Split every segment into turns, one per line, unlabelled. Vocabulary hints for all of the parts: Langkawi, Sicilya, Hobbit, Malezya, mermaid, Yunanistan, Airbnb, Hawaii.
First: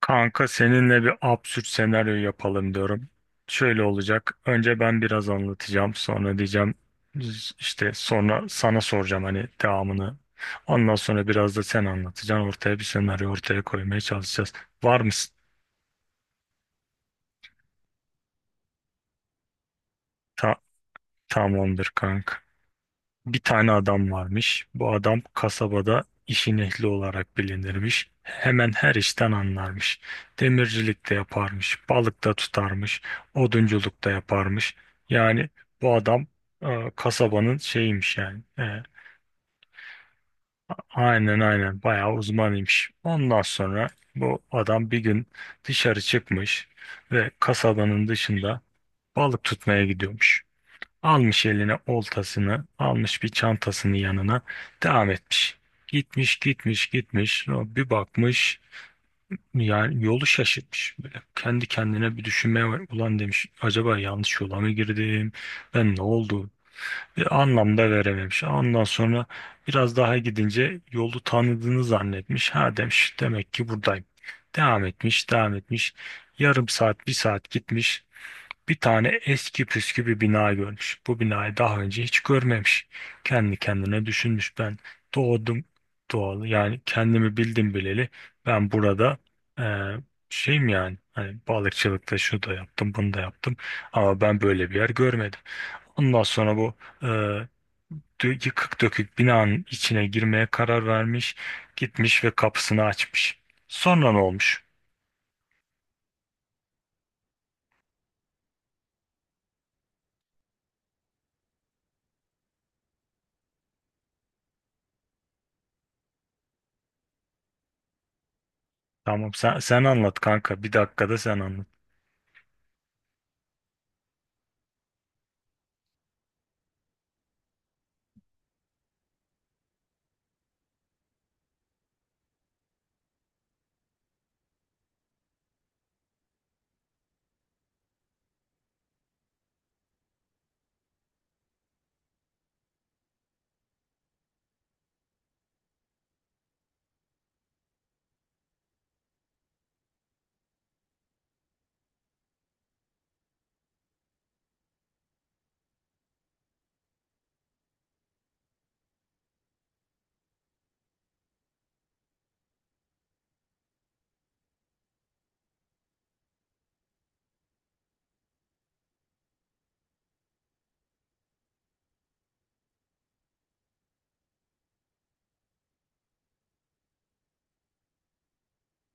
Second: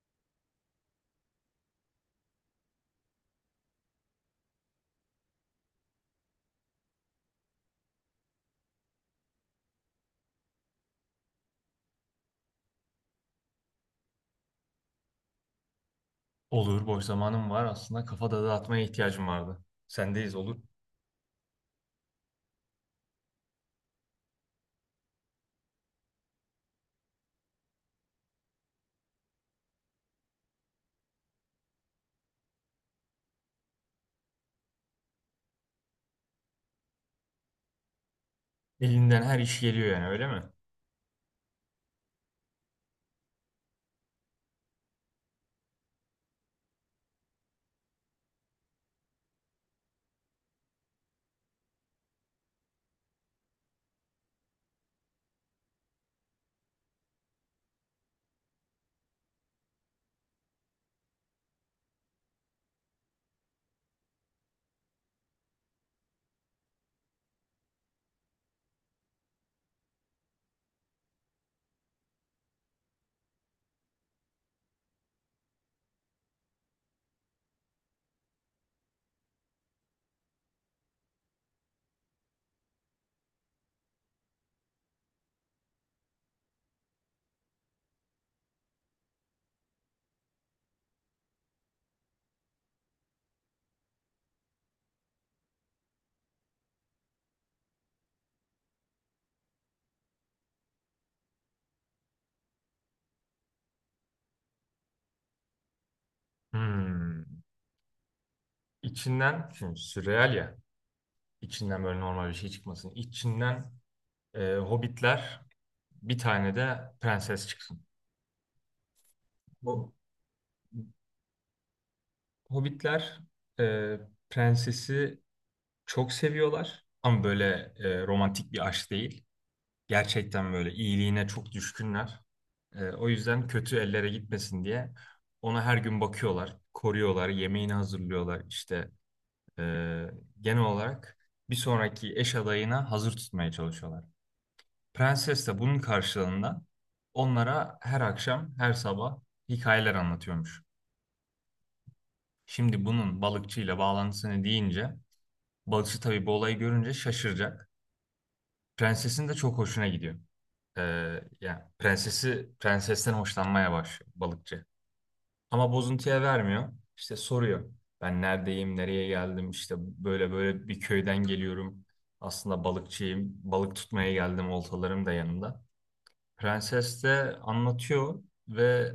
Kanka seninle bir absürt senaryo yapalım diyorum. Şöyle olacak. Önce ben biraz anlatacağım. Sonra diyeceğim işte sonra sana soracağım hani devamını. Ondan sonra biraz da sen anlatacaksın. Ortaya bir senaryo ortaya koymaya çalışacağız. Var mısın?
Olur, boş zamanım var. Aslında kafa da dağıtmaya ihtiyacım vardı. Sendeyiz olur.
Ta- tamamdır kanka. Bir tane adam varmış. Bu adam kasabada işin ehli olarak bilinirmiş. Hemen her işten anlarmış. Demircilik de yaparmış, balık da tutarmış, odunculuk da yaparmış. Yani bu adam kasabanın şeyiymiş yani.
Elinden her iş geliyor yani öyle mi?
Aynen, aynen, bayağı uzmanıymış. Ondan sonra bu adam bir gün dışarı çıkmış ve kasabanın dışında balık tutmaya gidiyormuş. Almış eline oltasını, almış bir çantasını yanına, devam etmiş. Gitmiş, gitmiş, gitmiş. bir bakmış, yani yolu şaşırtmış. Böyle kendi kendine bir düşünmeye var. Ulan demiş, acaba yanlış yola mı girdim? Ben ne oldu? Bir anlam da verememiş. Ondan sonra biraz daha gidince yolu tanıdığını zannetmiş. Ha demiş, demek ki buradayım. Devam etmiş, devam etmiş. Yarım saat, bir saat gitmiş. Bir tane eski püskü bir bina görmüş. Bu binayı daha önce hiç görmemiş. Kendi kendine düşünmüş. Ben doğdum doğalı, yani kendimi bildim bileli, ben burada eee şeyim, yani hani balıkçılıkta şunu da yaptım bunu da yaptım. Ama ben böyle bir yer görmedim. Ondan sonra bu eee, yıkık dökük binanın içine girmeye karar vermiş. Gitmiş ve kapısını açmış. Sonra ne olmuş?
Hmm. İçinden, şimdi sürreal ya. İçinden böyle normal bir şey çıkmasın. İçinden Hobbitler, bir tane de prenses çıksın.
Tamam sen
Bu
anlat kanka, bir dakikada sen anlat.
Hobbitler e, prensesi çok seviyorlar. Ama böyle romantik bir aşk değil. Gerçekten böyle iyiliğine çok düşkünler. O yüzden kötü ellere gitmesin diye ona her gün bakıyorlar, koruyorlar, yemeğini hazırlıyorlar. İşte ee, genel olarak bir sonraki eş adayına hazır tutmaya çalışıyorlar. Prenses de bunun karşılığında onlara her akşam, her sabah hikayeler anlatıyormuş. Şimdi bunun balıkçıyla bağlantısını deyince, balıkçı tabii bu olayı görünce şaşıracak. Prensesin de çok hoşuna gidiyor. Yani prensesten hoşlanmaya başlıyor balıkçı. Ama bozuntuya vermiyor. İşte soruyor. Ben neredeyim, nereye geldim? İşte böyle böyle bir köyden geliyorum. Aslında balıkçıyım. Balık tutmaya geldim. Oltalarım da yanımda. Prenses de anlatıyor ve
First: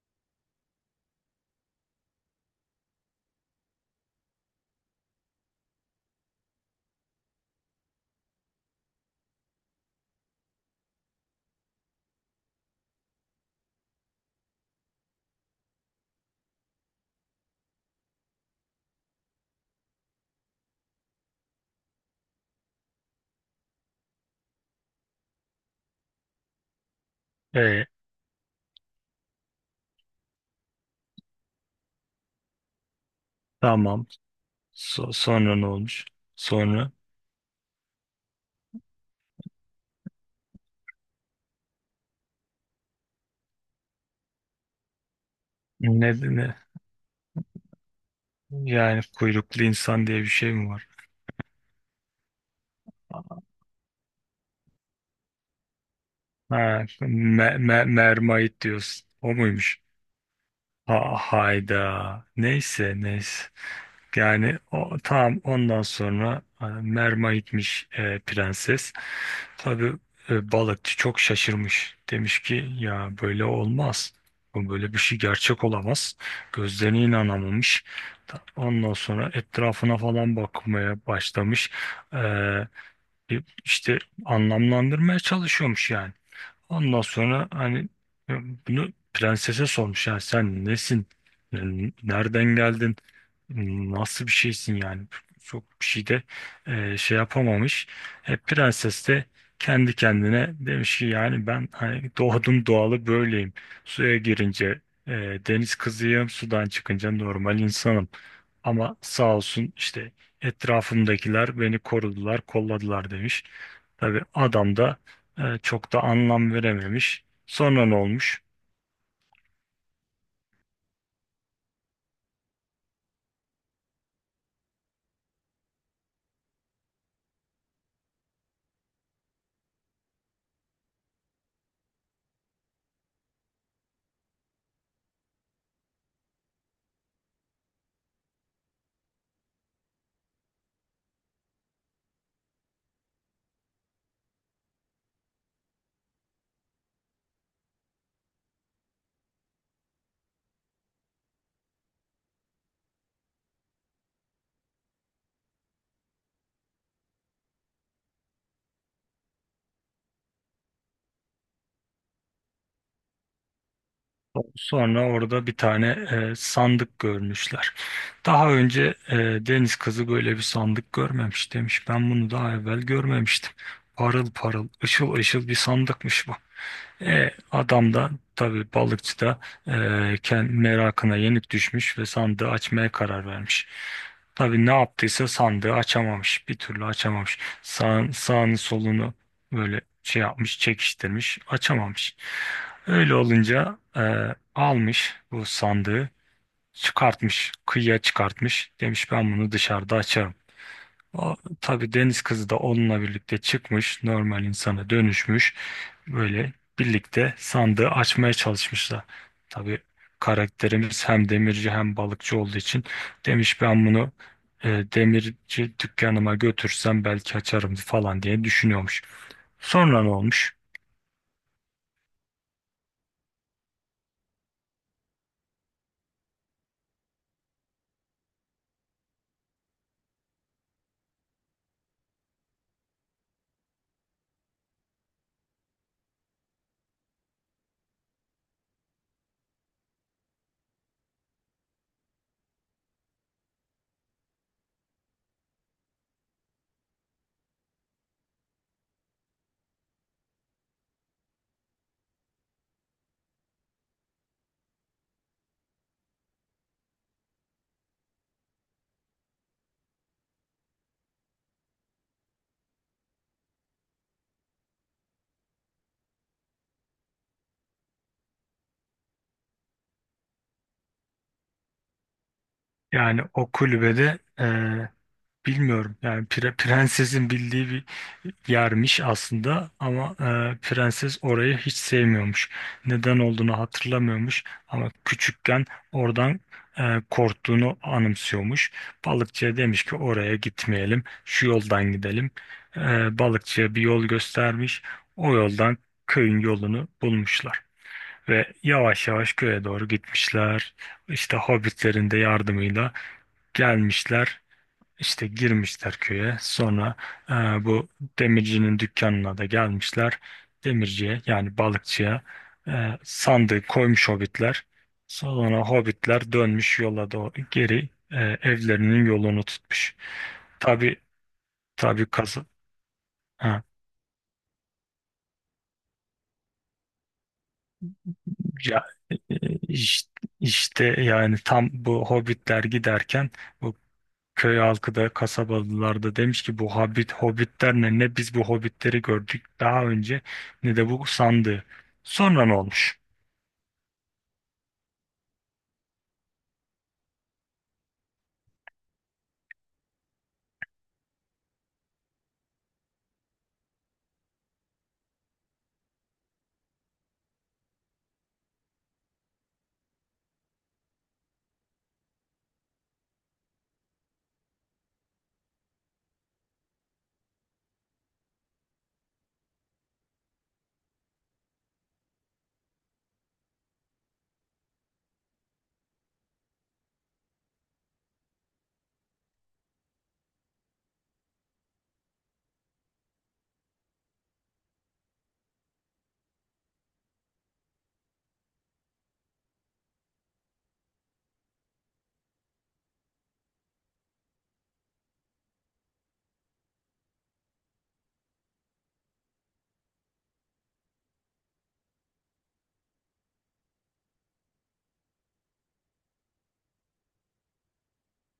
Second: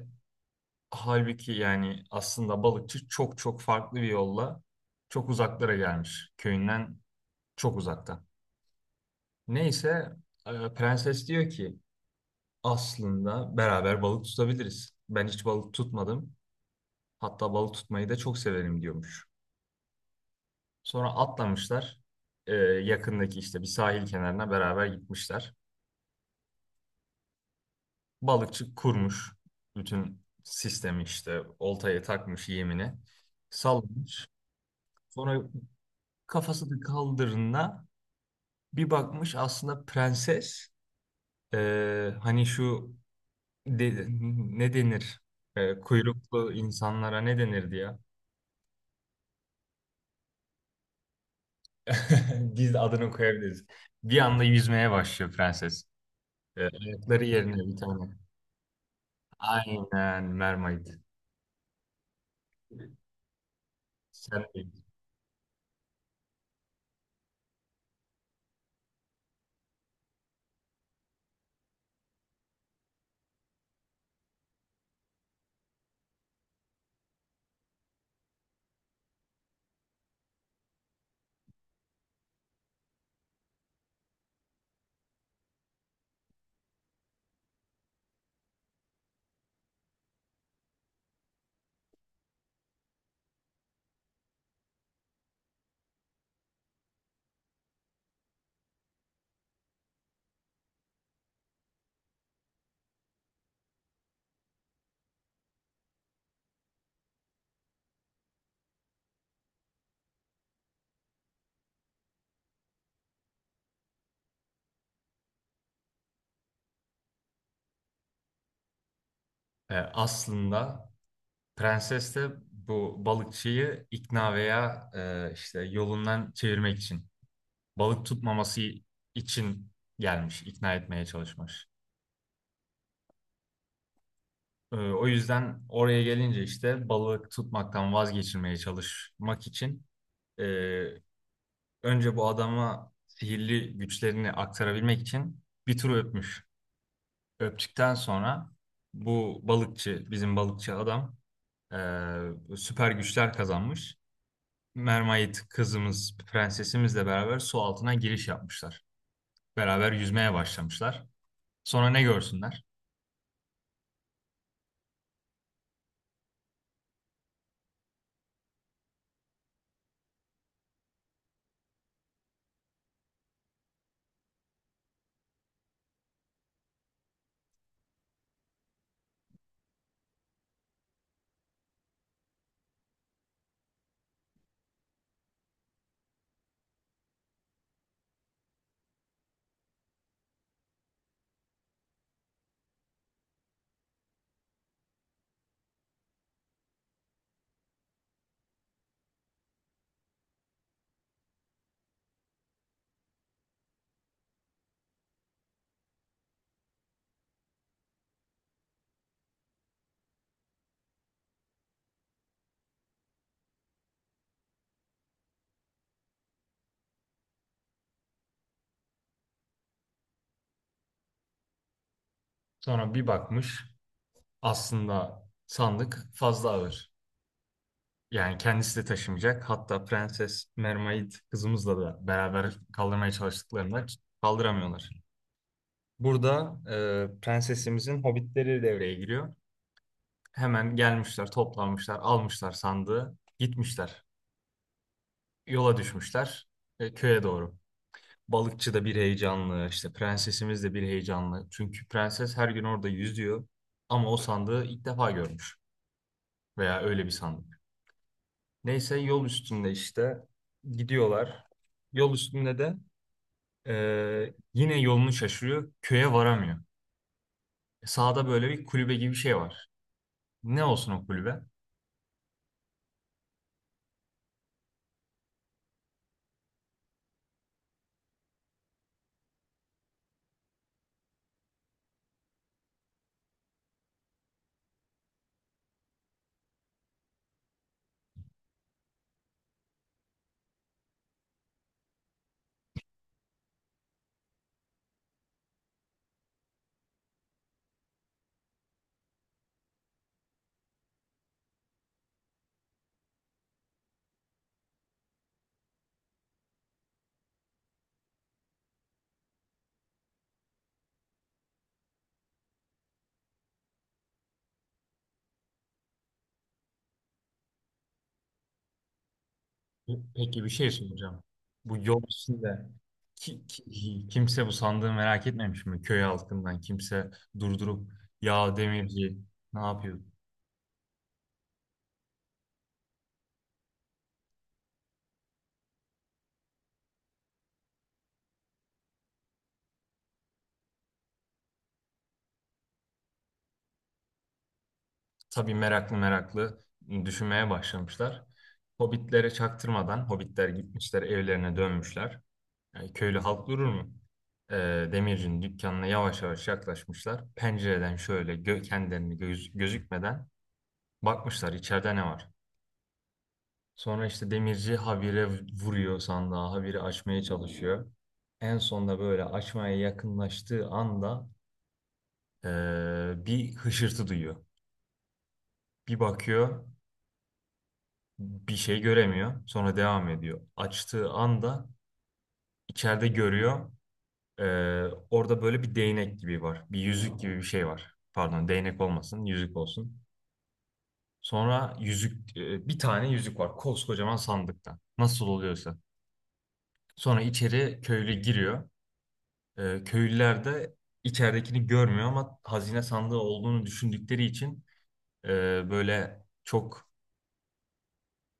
halbuki yani aslında balıkçı çok çok farklı bir yolla çok uzaklara gelmiş. Köyünden çok uzakta. Neyse prenses diyor ki aslında beraber balık tutabiliriz. Ben hiç balık tutmadım. Hatta balık tutmayı da çok severim diyormuş. Sonra atlamışlar. Yakındaki işte bir sahil kenarına beraber gitmişler.
Ee,
Balıkçı kurmuş. Bütün sistemi işte oltaya takmış yemini.
Tamam.
Sallamış.
So-
Sonra
sonra ne olmuş?
kafasını
Sonra
kaldırına bir bakmış aslında prenses. Hani şu de- ne denir? Ee,
ne,
kuyruklu
ne
insanlara ne denirdi ya?
yani kuyruklu insan diye bir şey mi var?
Biz de adını koyabiliriz. Bir anda yüzmeye başlıyor prenses. Ee,
Ha,
ayakları yerine
me-
bir
me-
tane.
mermaid diyorsun. O muymuş?
Aynen mermaid.
Ha, hayda. Neyse, neyse.
Sen
Yani
de-
o, tamam ondan sonra merma gitmiş, prenses. Tabii balıkçı çok şaşırmış. Demiş ki ya böyle olmaz. Bu böyle bir şey gerçek olamaz. Gözlerine inanamamış. Ondan sonra etrafına falan bakmaya başlamış. E, işte anlamlandırmaya çalışıyormuş yani. Ondan sonra hani e, bunu prensese sormuş, ya sen nesin? Yani nereden geldin? Nasıl bir şeysin yani? Çok bir şey de şey yapamamış. Prenses de kendi kendine demiş ki, yani ben hani doğdum doğalı böyleyim. Suya girince e, deniz kızıyım, sudan çıkınca normal insanım. Ama sağ olsun işte etrafımdakiler beni korudular, kolladılar demiş. Tabii adam da çok da anlam verememiş. Sonra ne olmuş?
aslında prenses de bu balıkçıyı ikna veya işte yolundan çevirmek için. Balık tutmaması için gelmiş, ikna etmeye çalışmış. O yüzden oraya gelince işte balık tutmaktan vazgeçirmeye çalışmak için e, önce bu adama sihirli güçlerini aktarabilmek için bir tur öpmüş. Öptükten sonra bizim balıkçı adam süper güçler kazanmış. Mermaid kızımız, prensesimizle beraber su altına giriş yapmışlar. Beraber yüzmeye başlamışlar. Sonra ne görsünler?
Sonra orada bir tane sandık görmüşler. Daha önce deniz kızı böyle bir sandık görmemiş demiş. Ben bunu daha evvel görmemiştim. Parıl parıl, ışıl ışıl bir sandıkmış bu. Adam da, tabii balıkçı da, e, merakına yenik düşmüş ve sandığı açmaya karar vermiş. Tabii ne yaptıysa sandığı açamamış. Bir türlü açamamış. Sağını solunu böyle şey yapmış, çekiştirmiş, açamamış. Öyle olunca almış bu sandığı, çıkartmış, kıyıya çıkartmış. Demiş ben bunu dışarıda açarım. O, tabii deniz kızı da onunla birlikte çıkmış, normal insana dönüşmüş. Böyle birlikte sandığı açmaya çalışmışlar. Tabii karakterimiz hem demirci hem balıkçı olduğu için demiş ben bunu demirci dükkanıma götürsem belki açarım falan diye düşünüyormuş. Sonra ne olmuş?
Sonra bir bakmış aslında sandık fazla ağır. Yani kendisi de taşımayacak. Hatta Prenses Mermaid kızımızla da beraber kaldırmaya çalıştıklarında kaldıramıyorlar. Burada prensesimizin hobbitleri devreye giriyor. Hemen gelmişler, toplanmışlar, almışlar sandığı, gitmişler. Yola düşmüşler köye doğru. Balıkçı da bir heyecanlı, işte prensesimiz de bir heyecanlı. Çünkü prenses her gün orada yüzüyor ama o sandığı ilk defa görmüş veya öyle bir sandık. Neyse yol üstünde işte gidiyorlar. Yol üstünde de yine yolunu şaşırıyor, köye varamıyor. Sağda böyle bir kulübe gibi bir şey var. Ne olsun o kulübe?
Yani o kulübede, bilmiyorum yani prensesin bildiği bir yarmiş aslında, ama prenses orayı hiç sevmiyormuş. Neden olduğunu hatırlamıyormuş ama küçükken oradan korktuğunu anımsıyormuş. Balıkçıya demiş ki oraya gitmeyelim, şu yoldan gidelim. Balıkçıya bir yol göstermiş. O yoldan köyün yolunu bulmuşlar. Ve yavaş yavaş köye doğru gitmişler. İşte hobbitlerin de yardımıyla gelmişler. İşte girmişler köye. Sonra e, bu demircinin dükkanına da gelmişler. Demirciye, yani balıkçıya, sandığı koymuş hobbitler. Sonra hobbitler dönmüş yola doğru geri, evlerinin yolunu tutmuş.
Peki bir şey
Tabii,
soracağım. Bu yol
tabii kazı
üstünde
ha,
kimse bu sandığı merak etmemiş mi? Köy halkından kimse durdurup ya
ya,
demirci
e,
ne yapıyor?
işte, işte yani tam bu hobbitler giderken bu köy halkı da, kasabalılar da demiş ki bu hobbitler ne biz bu hobbitleri gördük daha önce, ne de bu sandığı. Sonra ne olmuş?
Tabii meraklı meraklı düşünmeye başlamışlar. Hobbitlere çaktırmadan hobbitler gitmişler evlerine dönmüşler. Yani köylü halk durur mu? Ee, demircinin dükkanına yavaş yavaş yaklaşmışlar. Pencereden şöyle gö kendilerini göz gözükmeden bakmışlar içeride ne var? Sonra işte demirci habire vuruyor sandığa, habire açmaya çalışıyor. En sonunda böyle açmaya yakınlaştığı anda bir hışırtı duyuyor. Bir bakıyor, bir şey göremiyor. Sonra devam ediyor. Açtığı anda içeride görüyor. Orada böyle bir değnek gibi var. Bir yüzük gibi bir şey var. Pardon, değnek olmasın, yüzük olsun. Sonra bir tane yüzük var koskocaman sandıkta. Nasıl oluyorsa. Sonra içeri köylü giriyor. Köylüler de içeridekini görmüyor ama hazine sandığı olduğunu düşündükleri için e, böyle çok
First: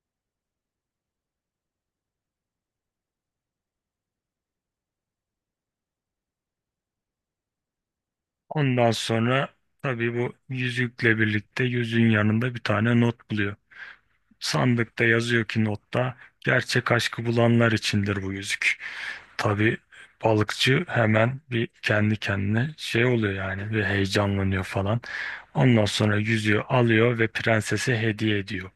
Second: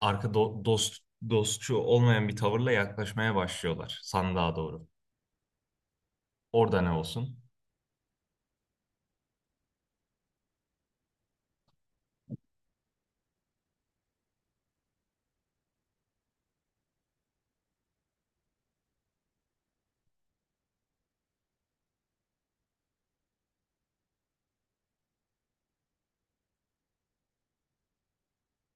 dost dostçu olmayan bir tavırla yaklaşmaya başlıyorlar sandığa doğru. Orada ne olsun?
Ondan sonra tabii bu yüzükle birlikte yüzüğün yanında bir tane not buluyor. Sandıkta yazıyor ki, notta, gerçek aşkı bulanlar içindir bu yüzük. Tabii balıkçı hemen bir kendi kendine şey oluyor yani, ve heyecanlanıyor falan. Ondan sonra yüzüğü alıyor ve prensese hediye ediyor.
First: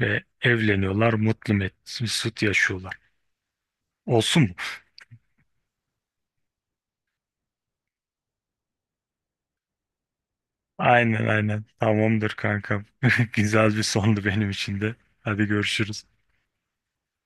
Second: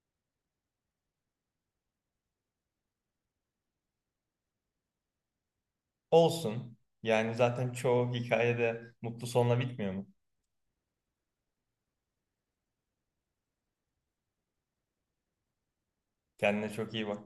Ve evleniyorlar, mutlu mesut yaşıyorlar. Olsun mu?
Olsun. Yani zaten çoğu hikayede mutlu sonla bitmiyor mu?
Aynen, aynen. Tamamdır kankam. Güzel bir sondu benim için de. Hadi görüşürüz.
Kendine çok iyi bak.